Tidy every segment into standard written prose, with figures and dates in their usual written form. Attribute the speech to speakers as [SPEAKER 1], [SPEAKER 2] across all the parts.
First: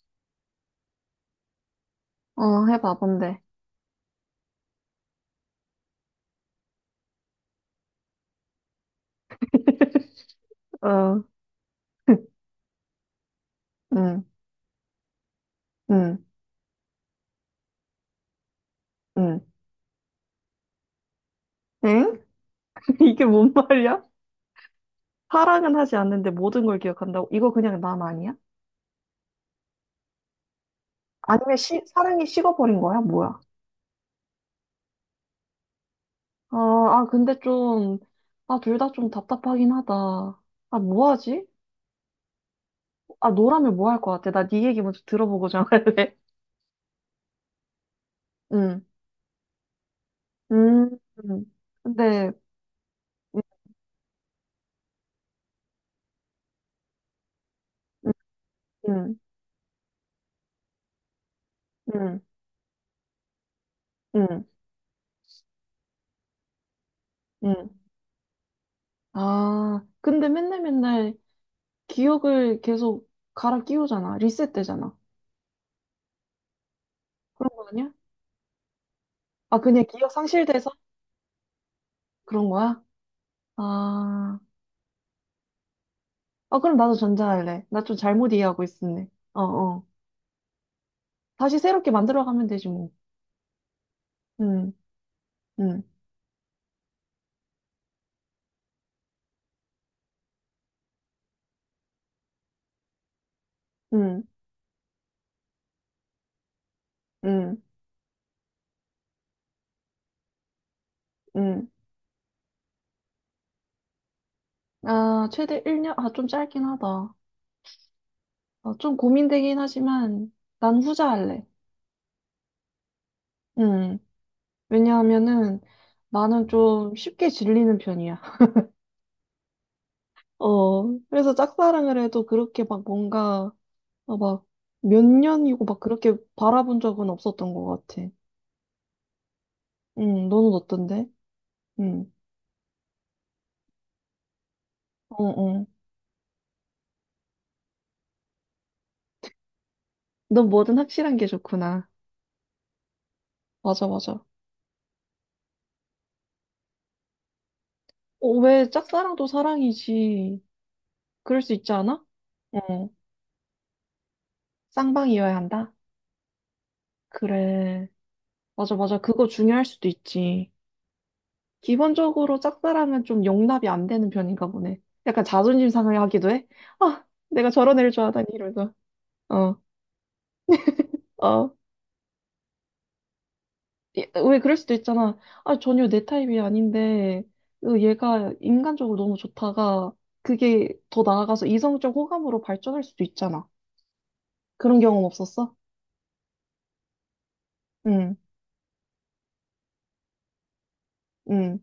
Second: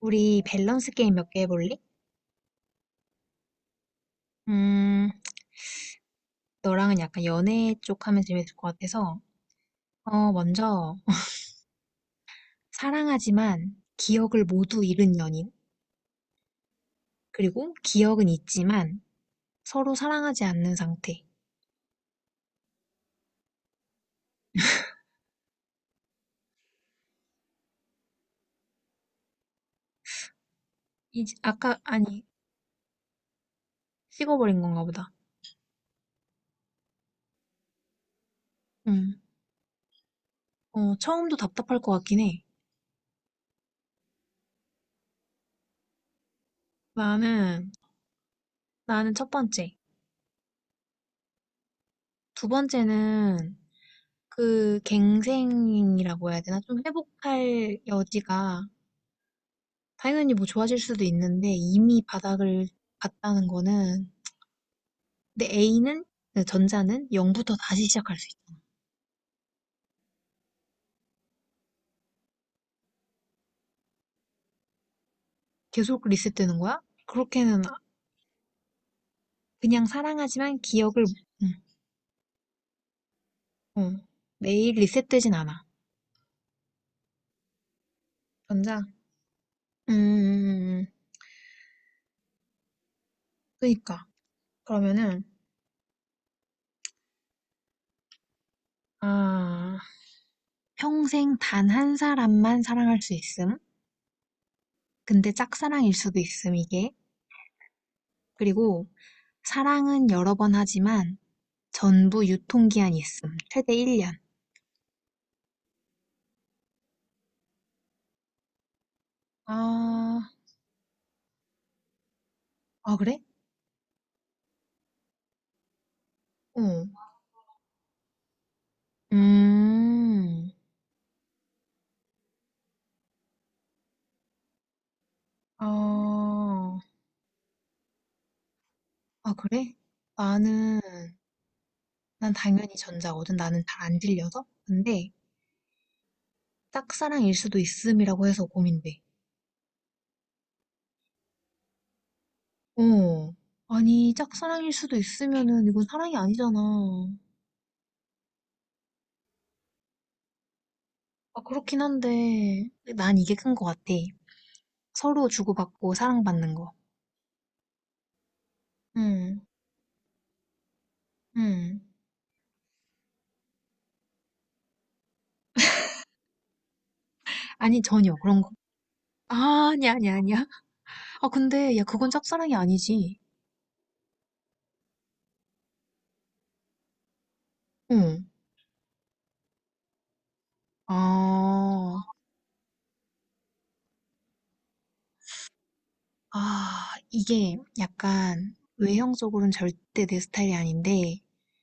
[SPEAKER 1] 우리 밸런스 게임 몇 개 해볼래?
[SPEAKER 2] 어, 해봐, 뭔데?
[SPEAKER 1] 음, 너랑은 약간 연애 쪽 하면 재밌을 것 같아서, 먼저,
[SPEAKER 2] 어,
[SPEAKER 1] 사랑하지만
[SPEAKER 2] 응,
[SPEAKER 1] 기억을 모두 잃은 연인.
[SPEAKER 2] 응,
[SPEAKER 1] 그리고 기억은 있지만
[SPEAKER 2] 응.
[SPEAKER 1] 서로 사랑하지 않는 상태.
[SPEAKER 2] 엥? 이게 뭔 말이야? 사랑은 하지 않는데 모든 걸 기억한다고? 이거 그냥 남 아니야?
[SPEAKER 1] 이,
[SPEAKER 2] 아니면
[SPEAKER 1] 아까, 아니,
[SPEAKER 2] 사랑이 식어버린 거야? 뭐야?
[SPEAKER 1] 식어버린 건가 보다.
[SPEAKER 2] 아, 아, 근데 좀, 아, 둘 다 좀
[SPEAKER 1] 음,
[SPEAKER 2] 답답하긴 하다. 아, 뭐
[SPEAKER 1] 처음도
[SPEAKER 2] 하지?
[SPEAKER 1] 답답할 것 같긴 해.
[SPEAKER 2] 아, 너라면 뭐 할 것 같아? 나 네 얘기 먼저 들어보고 정할래.
[SPEAKER 1] 나는,
[SPEAKER 2] 응,
[SPEAKER 1] 나는 첫 번째.
[SPEAKER 2] 음, 음. 근데,
[SPEAKER 1] 두
[SPEAKER 2] 응,
[SPEAKER 1] 번째는 그 갱생이라고 해야 되나? 좀 회복할 여지가
[SPEAKER 2] 응,
[SPEAKER 1] 당연히 뭐 좋아질 수도 있는데 이미
[SPEAKER 2] 응,
[SPEAKER 1] 바닥을 봤다는 거는
[SPEAKER 2] 응,
[SPEAKER 1] 내 A는 그 전자는 0부터
[SPEAKER 2] 응.
[SPEAKER 1] 다시 시작할 수 있잖아.
[SPEAKER 2] 아, 근데 맨날 맨날 기억을 계속 갈아 끼우잖아. 리셋되잖아.
[SPEAKER 1] 계속 리셋되는 거야?
[SPEAKER 2] 그런
[SPEAKER 1] 그렇게는
[SPEAKER 2] 거
[SPEAKER 1] 아-
[SPEAKER 2] 아니야? 아, 그냥
[SPEAKER 1] 그냥
[SPEAKER 2] 기억
[SPEAKER 1] 사랑하지만
[SPEAKER 2] 상실돼서
[SPEAKER 1] 기억을. 응.
[SPEAKER 2] 그런 거야?
[SPEAKER 1] 어,
[SPEAKER 2] 아,
[SPEAKER 1] 매일 리셋되진 않아.
[SPEAKER 2] 아, 그럼 나도 전자할래. 나 좀 잘못 이해하고
[SPEAKER 1] 전자?
[SPEAKER 2] 있었네. 어, 어.
[SPEAKER 1] 음,
[SPEAKER 2] 다시 새롭게 만들어가면 되지, 뭐.
[SPEAKER 1] 그러 그니까.
[SPEAKER 2] 응,
[SPEAKER 1] 그러면은
[SPEAKER 2] 응,
[SPEAKER 1] 아, 평생 단 한 사람만 사랑할 수 있음.
[SPEAKER 2] 응,
[SPEAKER 1] 근데 짝사랑일 수도 있음, 이게.
[SPEAKER 2] 응,
[SPEAKER 1] 그리고 사랑은 여러 번 하지만
[SPEAKER 2] 응.
[SPEAKER 1] 전부 유통기한이 있음. 최대 1년.
[SPEAKER 2] 아, 최대 1년? 아, 좀 짧긴 하다. 아, 좀 고민되긴 하지만,
[SPEAKER 1] 아.
[SPEAKER 2] 난 후자할래.
[SPEAKER 1] 아 그래?
[SPEAKER 2] 응. 왜냐하면은, 나는
[SPEAKER 1] 어.
[SPEAKER 2] 좀 쉽게 질리는 편이야.
[SPEAKER 1] 음.
[SPEAKER 2] 어, 그래서 짝사랑을 해도 그렇게 막 뭔가 아, 막, 몇 년이고 막 그렇게
[SPEAKER 1] 아.
[SPEAKER 2] 바라본 적은 없었던 것 같아.
[SPEAKER 1] 아 그래?
[SPEAKER 2] 응, 너는
[SPEAKER 1] 나는
[SPEAKER 2] 어떤데? 응,
[SPEAKER 1] 난 당연히 전자거든. 나는 잘 안 들려서. 근데
[SPEAKER 2] 어, 어.
[SPEAKER 1] 짝사랑일 수도 있음이라고 해서 고민돼.
[SPEAKER 2] 넌 뭐든 확실한 게 좋구나.
[SPEAKER 1] 어.
[SPEAKER 2] 맞아,
[SPEAKER 1] 아니
[SPEAKER 2] 맞아.
[SPEAKER 1] 짝사랑일 수도 있으면은 이건 사랑이 아니잖아.
[SPEAKER 2] 어, 왜 짝사랑도 사랑이지?
[SPEAKER 1] 아
[SPEAKER 2] 그럴 수 있지
[SPEAKER 1] 그렇긴
[SPEAKER 2] 않아?
[SPEAKER 1] 한데
[SPEAKER 2] 어,
[SPEAKER 1] 난 이게 큰 것 같아. 서로
[SPEAKER 2] 쌍방이어야 한다?
[SPEAKER 1] 주고받고 사랑받는 거.
[SPEAKER 2] 그래. 맞아, 맞아. 그거
[SPEAKER 1] 응.
[SPEAKER 2] 중요할 수도 있지.
[SPEAKER 1] 응.
[SPEAKER 2] 기본적으로 짝사랑은 좀 용납이 안 되는 편인가 보네. 약간 자존심 상하게 하기도 해? 아, 내가 저런
[SPEAKER 1] 아니
[SPEAKER 2] 애를
[SPEAKER 1] 전혀
[SPEAKER 2] 좋아하다니,
[SPEAKER 1] 그런 거.
[SPEAKER 2] 이러면서. 어,
[SPEAKER 1] 아, 아니야 아니야 아니야. 아
[SPEAKER 2] 어.
[SPEAKER 1] 근데 야 그건 짝사랑이 아니지.
[SPEAKER 2] 예, 왜 그럴 수도 있잖아. 아, 전혀 내 타입이 아닌데, 으,
[SPEAKER 1] 어.
[SPEAKER 2] 얘가 인간적으로 너무 좋다가, 그게 더 나아가서 이성적
[SPEAKER 1] 어.
[SPEAKER 2] 호감으로 발전할 수도 있잖아. 그런 경험 없었어?
[SPEAKER 1] 아 이게
[SPEAKER 2] 응,
[SPEAKER 1] 약간 외형적으로는 절대 내 스타일이 아닌데
[SPEAKER 2] 응,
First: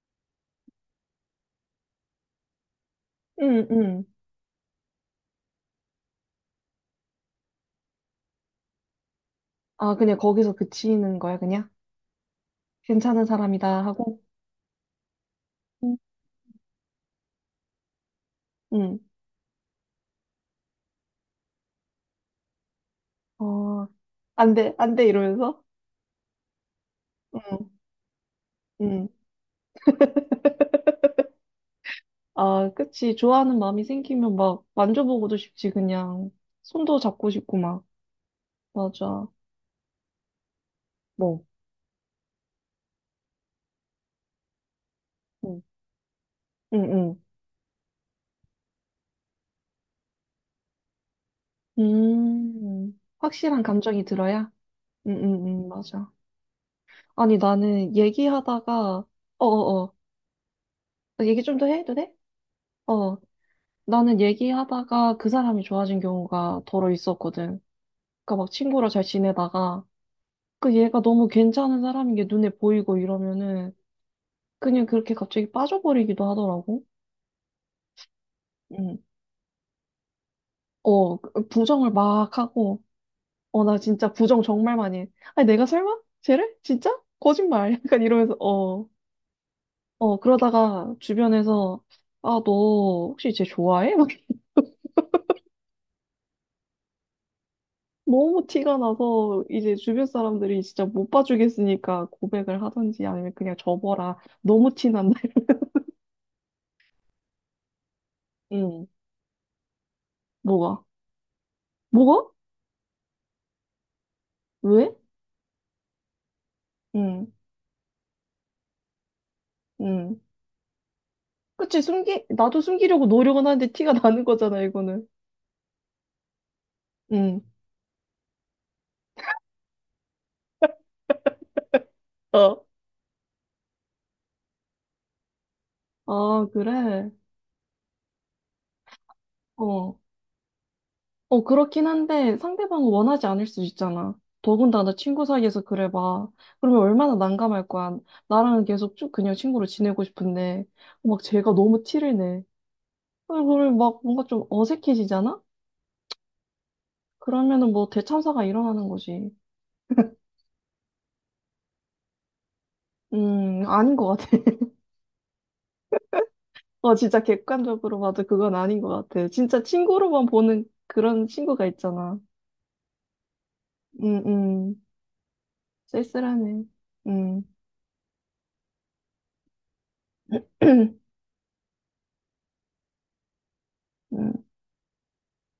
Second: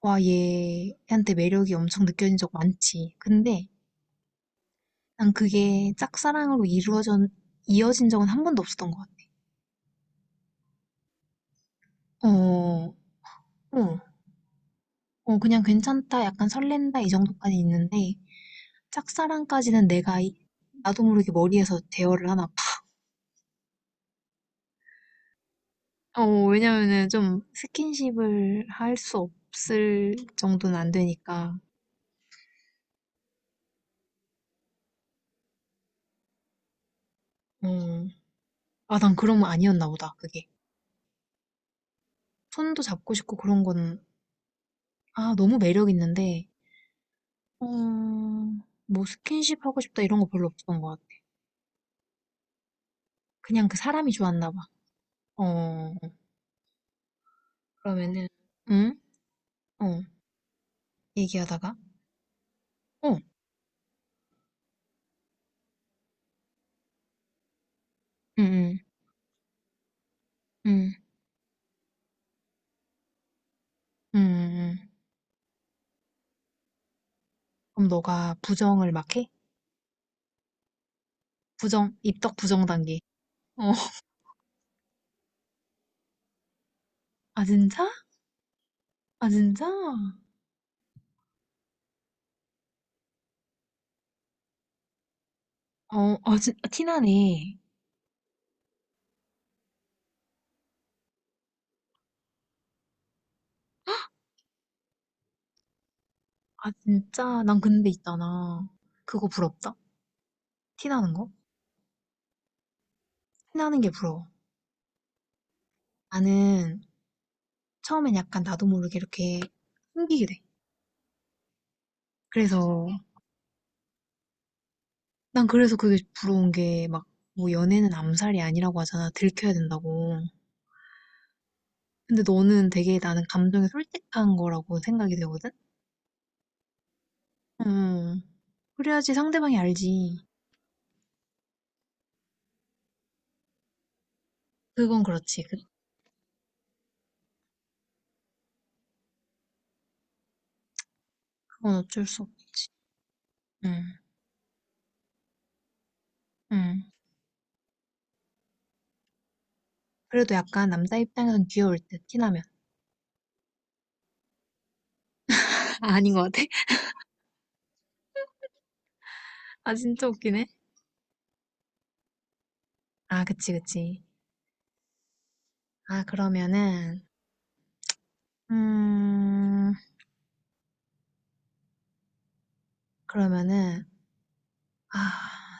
[SPEAKER 1] 와 얘한테 매력이 엄청 느껴진 적 많지.
[SPEAKER 2] 응,
[SPEAKER 1] 근데
[SPEAKER 2] 응.
[SPEAKER 1] 난 그게 짝사랑으로 이루어져 이어진 적은 한 번도 없었던 것 같아.
[SPEAKER 2] 아, 그냥 거기서 그치는 거야, 그냥?
[SPEAKER 1] 어,
[SPEAKER 2] 괜찮은 사람이다
[SPEAKER 1] 어,
[SPEAKER 2] 하고?
[SPEAKER 1] 그냥
[SPEAKER 2] 응,
[SPEAKER 1] 괜찮다, 약간 설렌다 이 정도까지 있는데
[SPEAKER 2] 응.
[SPEAKER 1] 짝사랑까지는 나도 모르게 머리에서 대화를 하나 봐.
[SPEAKER 2] 어, 안 돼, 안 돼, 이러면서?
[SPEAKER 1] 어, 왜냐면은 좀
[SPEAKER 2] 응,
[SPEAKER 1] 스킨십을 할
[SPEAKER 2] 응.
[SPEAKER 1] 수 없을 정도는 안 되니까.
[SPEAKER 2] 아, 그치. 좋아하는 마음이 생기면 막 만져보고도 싶지, 그냥. 손도 잡고 싶고, 막.
[SPEAKER 1] 어. 아, 난
[SPEAKER 2] 맞아.
[SPEAKER 1] 그런 거 아니었나 보다, 그게.
[SPEAKER 2] 뭐.
[SPEAKER 1] 손도 잡고 싶고 그런 거는, 너무
[SPEAKER 2] 응,
[SPEAKER 1] 매력 있는데,
[SPEAKER 2] 응, 응.
[SPEAKER 1] 어, 뭐 스킨십 하고 싶다 이런 거 별로 없었던 것 같아.
[SPEAKER 2] 음, 확실한
[SPEAKER 1] 그냥 그
[SPEAKER 2] 감정이
[SPEAKER 1] 사람이
[SPEAKER 2] 들어야?
[SPEAKER 1] 좋았나 봐. 어,
[SPEAKER 2] 맞아. 아니, 나는
[SPEAKER 1] 그러면은 응?
[SPEAKER 2] 얘기하다가, 어어어,
[SPEAKER 1] 어,
[SPEAKER 2] 나 얘기 좀 더
[SPEAKER 1] 얘기하다가,
[SPEAKER 2] 해도 돼? 어,
[SPEAKER 1] 어,
[SPEAKER 2] 나는 얘기하다가 그 사람이 좋아진 경우가 더러 있었거든. 그니까
[SPEAKER 1] 응,
[SPEAKER 2] 막
[SPEAKER 1] 응,
[SPEAKER 2] 친구랑 잘 지내다가, 그
[SPEAKER 1] 응,
[SPEAKER 2] 얘가 너무 괜찮은 사람인 게 눈에 보이고 이러면은,
[SPEAKER 1] 응,
[SPEAKER 2] 그냥
[SPEAKER 1] 응.
[SPEAKER 2] 그렇게 갑자기 빠져버리기도 하더라고.
[SPEAKER 1] 그럼 너가 부정을
[SPEAKER 2] 음,
[SPEAKER 1] 막 해?
[SPEAKER 2] 어, 그 부정을
[SPEAKER 1] 부정, 입덕
[SPEAKER 2] 막
[SPEAKER 1] 부정
[SPEAKER 2] 하고,
[SPEAKER 1] 단계.
[SPEAKER 2] 어,
[SPEAKER 1] 어,
[SPEAKER 2] 나 진짜 부정 정말 많이 해. 아니, 내가 설마? 쟤를? 진짜?
[SPEAKER 1] 아,
[SPEAKER 2] 거짓말.
[SPEAKER 1] 진짜?
[SPEAKER 2] 약간 이러면서, 어.
[SPEAKER 1] 아, 진짜?
[SPEAKER 2] 어, 그러다가 주변에서, 아, 너 혹시 쟤 좋아해? 막
[SPEAKER 1] 어, 아, 티나네.
[SPEAKER 2] 너무 티가 나서 이제 주변 사람들이 진짜 못 봐주겠으니까 고백을 하든지 아니면 그냥 접어라. 너무 티난다.
[SPEAKER 1] 아, 진짜? 난 근데 있잖아.
[SPEAKER 2] 응,
[SPEAKER 1] 그거 부럽다?
[SPEAKER 2] 뭐가?
[SPEAKER 1] 티나는 거?
[SPEAKER 2] 뭐가?
[SPEAKER 1] 티나는 게 부러워.
[SPEAKER 2] 왜?
[SPEAKER 1] 나는
[SPEAKER 2] 응,
[SPEAKER 1] 처음엔 약간 나도 모르게 이렇게
[SPEAKER 2] 응.
[SPEAKER 1] 숨기게 돼.
[SPEAKER 2] 그치, 숨기, 나도
[SPEAKER 1] 그래서,
[SPEAKER 2] 숨기려고 노력은 하는데 티가 나는 거잖아, 이거는.
[SPEAKER 1] 난 그래서 그게 부러운 게 막,
[SPEAKER 2] 응,
[SPEAKER 1] 뭐 연애는 암살이 아니라고 하잖아. 들켜야 된다고. 근데
[SPEAKER 2] 어.
[SPEAKER 1] 너는 되게 나는 감정이 솔직한 거라고 생각이 되거든?
[SPEAKER 2] 아, 그래?
[SPEAKER 1] 음. 그래야지 상대방이
[SPEAKER 2] 어,
[SPEAKER 1] 알지.
[SPEAKER 2] 어, 그렇긴 한데 상대방은 원하지 않을 수 있잖아. 더군다나
[SPEAKER 1] 그건
[SPEAKER 2] 친구
[SPEAKER 1] 그렇지.
[SPEAKER 2] 사이에서 그래 봐. 그러면 얼마나 난감할 거야. 나랑은 계속 쭉 그냥 친구로 지내고 싶은데 막 쟤가
[SPEAKER 1] 그건
[SPEAKER 2] 너무
[SPEAKER 1] 어쩔
[SPEAKER 2] 티를
[SPEAKER 1] 수
[SPEAKER 2] 내.
[SPEAKER 1] 없지.
[SPEAKER 2] 그걸
[SPEAKER 1] 음.
[SPEAKER 2] 막 뭔가 좀 어색해지잖아?
[SPEAKER 1] 음.
[SPEAKER 2] 그러면은 뭐 대참사가 일어나는 거지.
[SPEAKER 1] 그래도 약간 남자 입장에선 귀여울 듯, 티나면.
[SPEAKER 2] 아닌 것 같아.
[SPEAKER 1] 아, 아닌 것 같아?
[SPEAKER 2] 어, 진짜 객관적으로 봐도 그건 아닌 것 같아. 진짜
[SPEAKER 1] 아, 진짜
[SPEAKER 2] 친구로만
[SPEAKER 1] 웃기네.
[SPEAKER 2] 보는 그런 친구가 있잖아.
[SPEAKER 1] 아, 그치, 그치.
[SPEAKER 2] 음, 음.
[SPEAKER 1] 아,
[SPEAKER 2] 쓸쓸하네.
[SPEAKER 1] 그러면은,
[SPEAKER 2] 음,
[SPEAKER 1] 음, 그러면은,
[SPEAKER 2] 음,
[SPEAKER 1] 아,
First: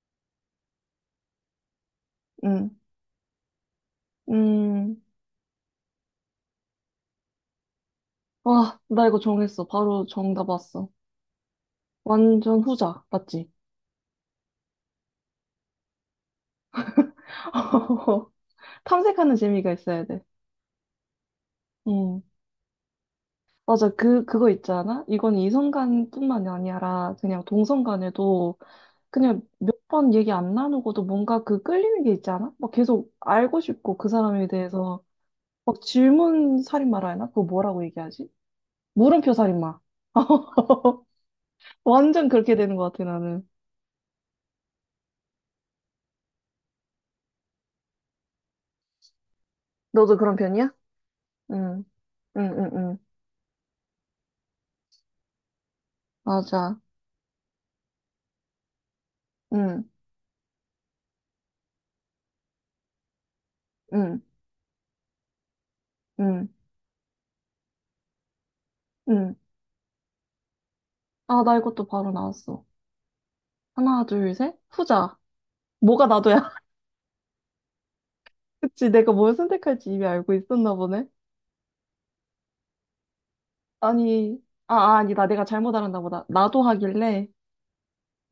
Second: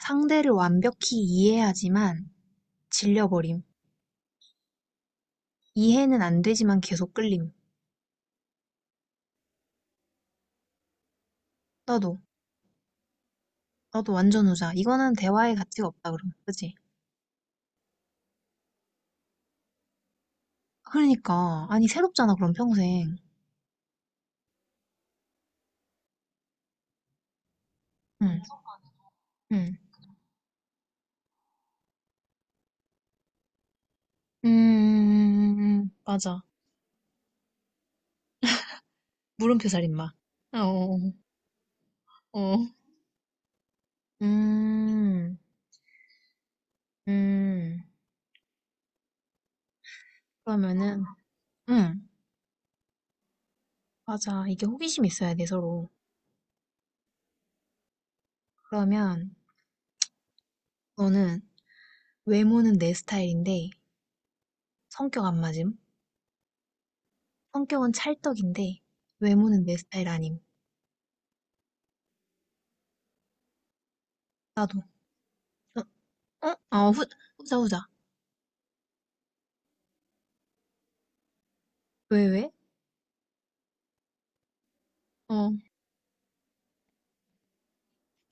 [SPEAKER 1] 상대를 완벽히 이해하지만
[SPEAKER 2] 음,
[SPEAKER 1] 질려버림.
[SPEAKER 2] 음.
[SPEAKER 1] 이해는 안 되지만 계속 끌림.
[SPEAKER 2] 와, 나 이거 정했어. 바로 정답 왔어.
[SPEAKER 1] 나도,
[SPEAKER 2] 완전 후자, 맞지?
[SPEAKER 1] 나도 완전 후자. 이거는 대화의 가치가 없다, 그럼. 그치?
[SPEAKER 2] 탐색하는 재미가 있어야 돼.
[SPEAKER 1] 그러니까. 아니,
[SPEAKER 2] 응.
[SPEAKER 1] 새롭잖아, 그럼 평생.
[SPEAKER 2] 맞아, 그, 그거 있잖아? 이건 이성간뿐만이 아니라 그냥
[SPEAKER 1] 응,
[SPEAKER 2] 동성간에도 그냥 몇
[SPEAKER 1] 응.
[SPEAKER 2] 번 얘기 안 나누고도 뭔가 그 끌리는 게 있잖아? 막 계속 알고 싶고 그 사람에 대해서 막
[SPEAKER 1] 맞아.
[SPEAKER 2] 질문 살인마라 해나? 그거 뭐라고 얘기하지? 물음표
[SPEAKER 1] 물음표
[SPEAKER 2] 살인마.
[SPEAKER 1] 살인마. 어, 어.
[SPEAKER 2] 완전
[SPEAKER 1] 어.
[SPEAKER 2] 그렇게
[SPEAKER 1] 어.
[SPEAKER 2] 되는 것 같아, 나는.
[SPEAKER 1] 음, 음.
[SPEAKER 2] 너도 그런 편이야?
[SPEAKER 1] 그러면은,
[SPEAKER 2] 응,
[SPEAKER 1] 응,
[SPEAKER 2] 응, 응, 응.
[SPEAKER 1] 맞아. 이게 호기심이 있어야 돼, 서로.
[SPEAKER 2] 맞아.
[SPEAKER 1] 그러면,
[SPEAKER 2] 응.
[SPEAKER 1] 너는 외모는 내 스타일인데
[SPEAKER 2] 응,
[SPEAKER 1] 성격 안 맞음?
[SPEAKER 2] 응,
[SPEAKER 1] 성격은 찰떡인데
[SPEAKER 2] 응.
[SPEAKER 1] 외모는 내 스타일 아님.
[SPEAKER 2] 아, 나 이것도 바로 나왔어. 하나, 둘, 셋.
[SPEAKER 1] 나도.
[SPEAKER 2] 후자.
[SPEAKER 1] 어?
[SPEAKER 2] 뭐가 나도야.
[SPEAKER 1] 어? 어, 후자, 후자.
[SPEAKER 2] 그치, 내가 뭘 선택할지 이미 알고 있었나 보네.
[SPEAKER 1] 왜, 왜?
[SPEAKER 2] 아니, 아, 아, 아니다. 내가
[SPEAKER 1] 어.
[SPEAKER 2] 잘못 알았나 보다. 나도 하길래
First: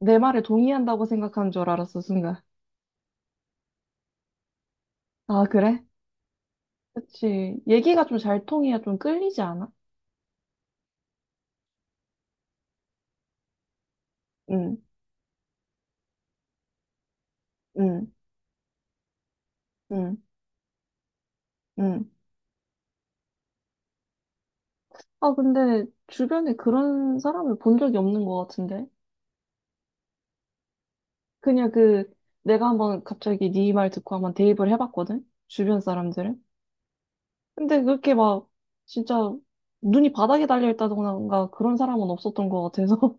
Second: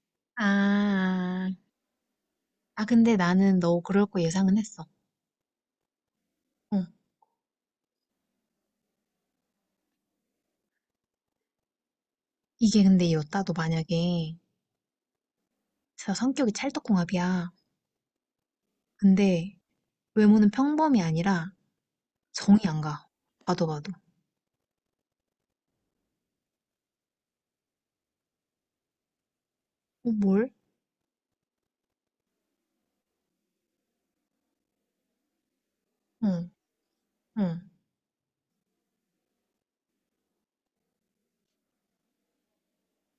[SPEAKER 2] 내 말에 동의한다고
[SPEAKER 1] 아,
[SPEAKER 2] 생각한 줄 알았어, 순간.
[SPEAKER 1] 근데 나는 너 그럴 거 예상은 했어.
[SPEAKER 2] 아, 그래?
[SPEAKER 1] 어.
[SPEAKER 2] 그치. 얘기가 좀 잘 통해야 좀 끌리지 않아?
[SPEAKER 1] 이게 근데 이 여따도 만약에
[SPEAKER 2] 응,
[SPEAKER 1] 진짜 성격이 찰떡궁합이야.
[SPEAKER 2] 응,
[SPEAKER 1] 근데
[SPEAKER 2] 응,
[SPEAKER 1] 외모는 평범이 아니라
[SPEAKER 2] 응.
[SPEAKER 1] 정이 안 가. 봐도 봐도.
[SPEAKER 2] 아, 근데 주변에 그런 사람을 본 적이 없는 것 같은데?
[SPEAKER 1] 어, 뭘?
[SPEAKER 2] 그냥 그, 내가 한번 갑자기 네 말 듣고 한번 대입을 해봤거든? 주변 사람들은?
[SPEAKER 1] 응, 응.
[SPEAKER 2] 근데 그렇게 막 진짜 눈이 바닥에 달려 있다던가 그런 사람은 없었던 것 같아서.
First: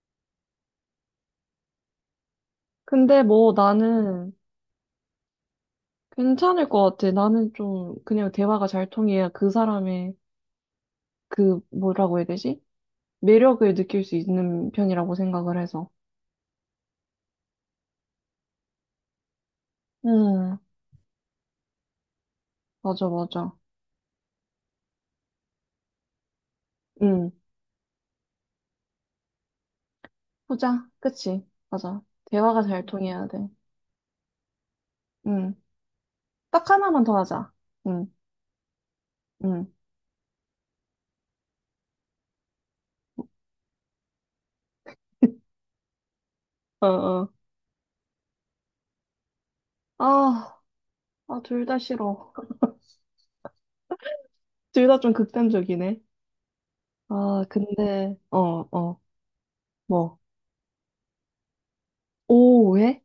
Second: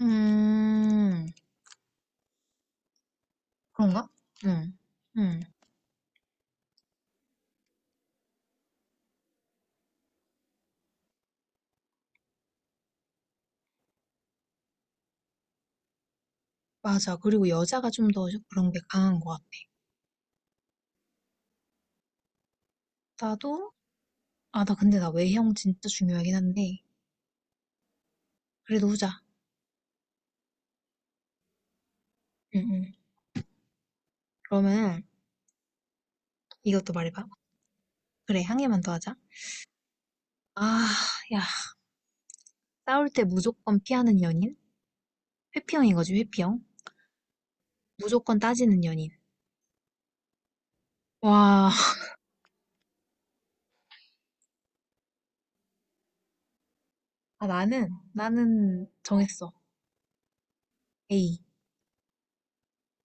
[SPEAKER 1] 음,
[SPEAKER 2] 근데 뭐
[SPEAKER 1] 그런가?
[SPEAKER 2] 나는
[SPEAKER 1] 응, 응.
[SPEAKER 2] 괜찮을 것 같아. 나는 좀 그냥 대화가 잘 통해야 그 사람의 그 뭐라고 해야 되지? 매력을 느낄 수 있는 편이라고 생각을 해서.
[SPEAKER 1] 맞아. 그리고 여자가 좀 더 그런 게 강한 것 같아.
[SPEAKER 2] 음, 맞아, 맞아.
[SPEAKER 1] 나도 나 근데 나 외형 진짜 중요하긴 한데.
[SPEAKER 2] 음,
[SPEAKER 1] 그래도 후자.
[SPEAKER 2] 후자. 그치. 맞아.
[SPEAKER 1] 응,
[SPEAKER 2] 대화가 잘
[SPEAKER 1] 응.
[SPEAKER 2] 통해야 돼.
[SPEAKER 1] 그러면
[SPEAKER 2] 음, 딱
[SPEAKER 1] 이것도
[SPEAKER 2] 하나만 더
[SPEAKER 1] 말해봐.
[SPEAKER 2] 하자. 음,
[SPEAKER 1] 그래, 향해만 더 하자.
[SPEAKER 2] 음,
[SPEAKER 1] 아, 야. 싸울 때 무조건 피하는 연인? 회피형인 거지, 회피형.
[SPEAKER 2] 어, 어.
[SPEAKER 1] 무조건 따지는 연인.
[SPEAKER 2] 아, 아, 둘
[SPEAKER 1] 와,
[SPEAKER 2] 다 싫어. 둘 다 좀 극단적이네. 아,
[SPEAKER 1] 아, 나는,
[SPEAKER 2] 근데, 어,
[SPEAKER 1] 나는
[SPEAKER 2] 어,
[SPEAKER 1] 정했어.
[SPEAKER 2] 뭐,
[SPEAKER 1] A.
[SPEAKER 2] 오해?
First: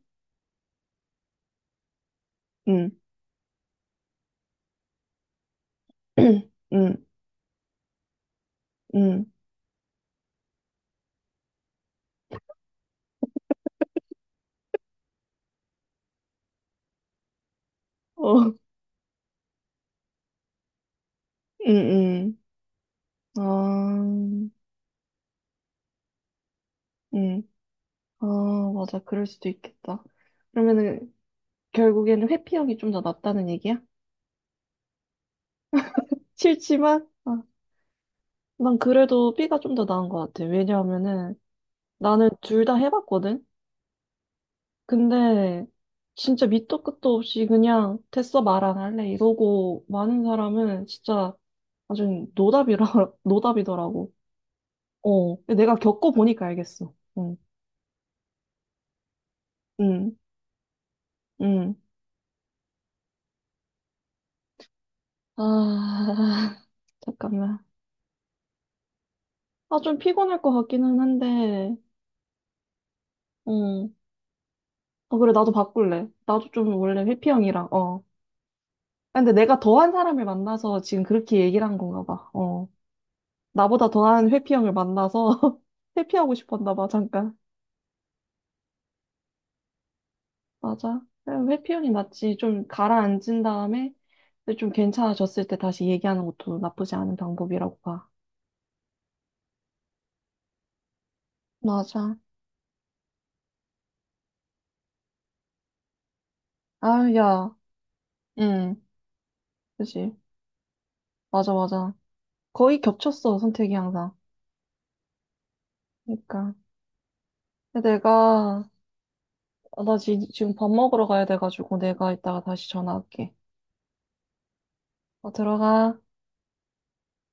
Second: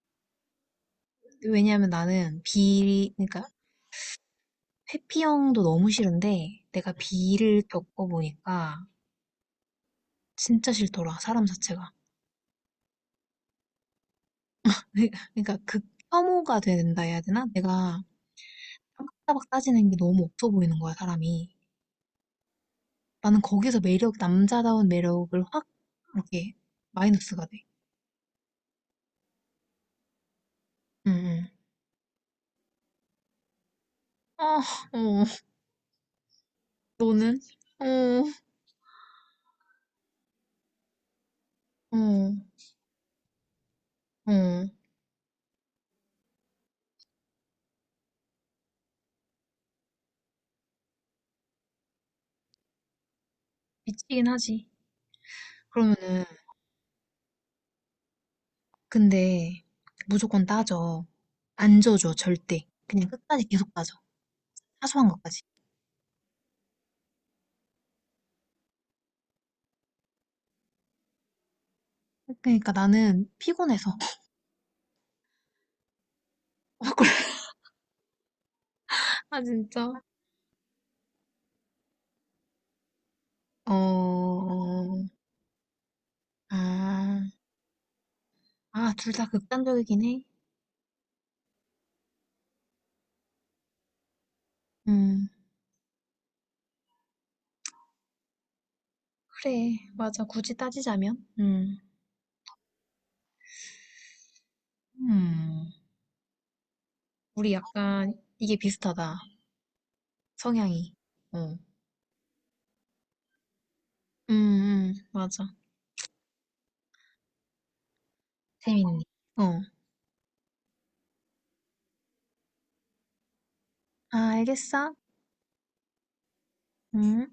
[SPEAKER 1] 왜냐면 나는
[SPEAKER 2] 응,
[SPEAKER 1] B, 그러니까 회피형도 너무 싫은데 내가
[SPEAKER 2] 응,
[SPEAKER 1] B를 겪어보니까
[SPEAKER 2] 응,
[SPEAKER 1] 진짜 싫더라, 사람 자체가. 그러니까 극 혐오가 된다 해야 되나? 내가
[SPEAKER 2] 어, 응,
[SPEAKER 1] 따박따박 따지는 게 너무 없어 보이는 거야, 사람이.
[SPEAKER 2] 응,
[SPEAKER 1] 나는
[SPEAKER 2] 아,
[SPEAKER 1] 거기서 매력, 남자다운 매력을 확, 이렇게,
[SPEAKER 2] 응,
[SPEAKER 1] 마이너스가 돼.
[SPEAKER 2] 아, 맞아, 그럴 수도 있겠다.
[SPEAKER 1] 응,
[SPEAKER 2] 그러면은,
[SPEAKER 1] 응.
[SPEAKER 2] 결국에는 회피형이 좀 더 낫다는 얘기야?
[SPEAKER 1] 아, 어,
[SPEAKER 2] 싫지만,
[SPEAKER 1] 너는?
[SPEAKER 2] 아,
[SPEAKER 1] 어,
[SPEAKER 2] 난 그래도 B가 좀 더 나은 것 같아. 왜냐하면은, 나는
[SPEAKER 1] 어,
[SPEAKER 2] 둘 다 해봤거든?
[SPEAKER 1] 어.
[SPEAKER 2] 근데, 진짜 밑도 끝도 없이 그냥, 됐어, 말 안 할래. 이러고, 많은 사람은 진짜, 아주 노답이라, 노답이더라고.
[SPEAKER 1] 미치긴 하지.
[SPEAKER 2] 어, 내가
[SPEAKER 1] 그러면은,
[SPEAKER 2] 겪어보니까 알겠어. 응,
[SPEAKER 1] 근데,
[SPEAKER 2] 응,
[SPEAKER 1] 무조건 따져.
[SPEAKER 2] 응.
[SPEAKER 1] 안 져줘, 절대. 그냥 끝까지 계속 따져. 사소한 것까지.
[SPEAKER 2] 아, 잠깐만. 아, 좀 피곤할 것 같기는 한데,
[SPEAKER 1] 그러니까 나는
[SPEAKER 2] 응.
[SPEAKER 1] 피곤해서.
[SPEAKER 2] 어, 그래, 나도 바꿀래. 나도 좀
[SPEAKER 1] 아,
[SPEAKER 2] 원래
[SPEAKER 1] 그래.
[SPEAKER 2] 회피형이라, 어. 아, 근데
[SPEAKER 1] 아,
[SPEAKER 2] 내가 더한
[SPEAKER 1] 진짜.
[SPEAKER 2] 사람을 만나서 지금 그렇게 얘기를 한 건가 봐. 어.
[SPEAKER 1] 어,
[SPEAKER 2] 나보다 더한 회피형을
[SPEAKER 1] 어.
[SPEAKER 2] 만나서 회피하고 싶었나 봐,
[SPEAKER 1] 아,
[SPEAKER 2] 잠깐.
[SPEAKER 1] 둘 다 극단적이긴 해.
[SPEAKER 2] 맞아. 그냥 회피형이 낫지. 좀 가라앉은 다음에 좀
[SPEAKER 1] 음.
[SPEAKER 2] 괜찮아졌을 때 다시 얘기하는 것도 나쁘지 않은 방법이라고 봐.
[SPEAKER 1] 그래, 맞아. 굳이 따지자면,
[SPEAKER 2] 맞아.
[SPEAKER 1] 음,
[SPEAKER 2] 아,
[SPEAKER 1] 우리
[SPEAKER 2] 야.
[SPEAKER 1] 약간 이게
[SPEAKER 2] 응,
[SPEAKER 1] 비슷하다.
[SPEAKER 2] 그지.
[SPEAKER 1] 성향이.
[SPEAKER 2] 맞아,
[SPEAKER 1] 어,
[SPEAKER 2] 맞아. 거의 겹쳤어, 선택이 항상.
[SPEAKER 1] 맞아.
[SPEAKER 2] 그러니까. 근데 내가,
[SPEAKER 1] 재밌네. 어,
[SPEAKER 2] 아, 나 지금 밥 먹으러 가야 돼가지고 내가 이따가 다시 전화할게.
[SPEAKER 1] 알겠어.
[SPEAKER 2] 어, 들어가.
[SPEAKER 1] 음.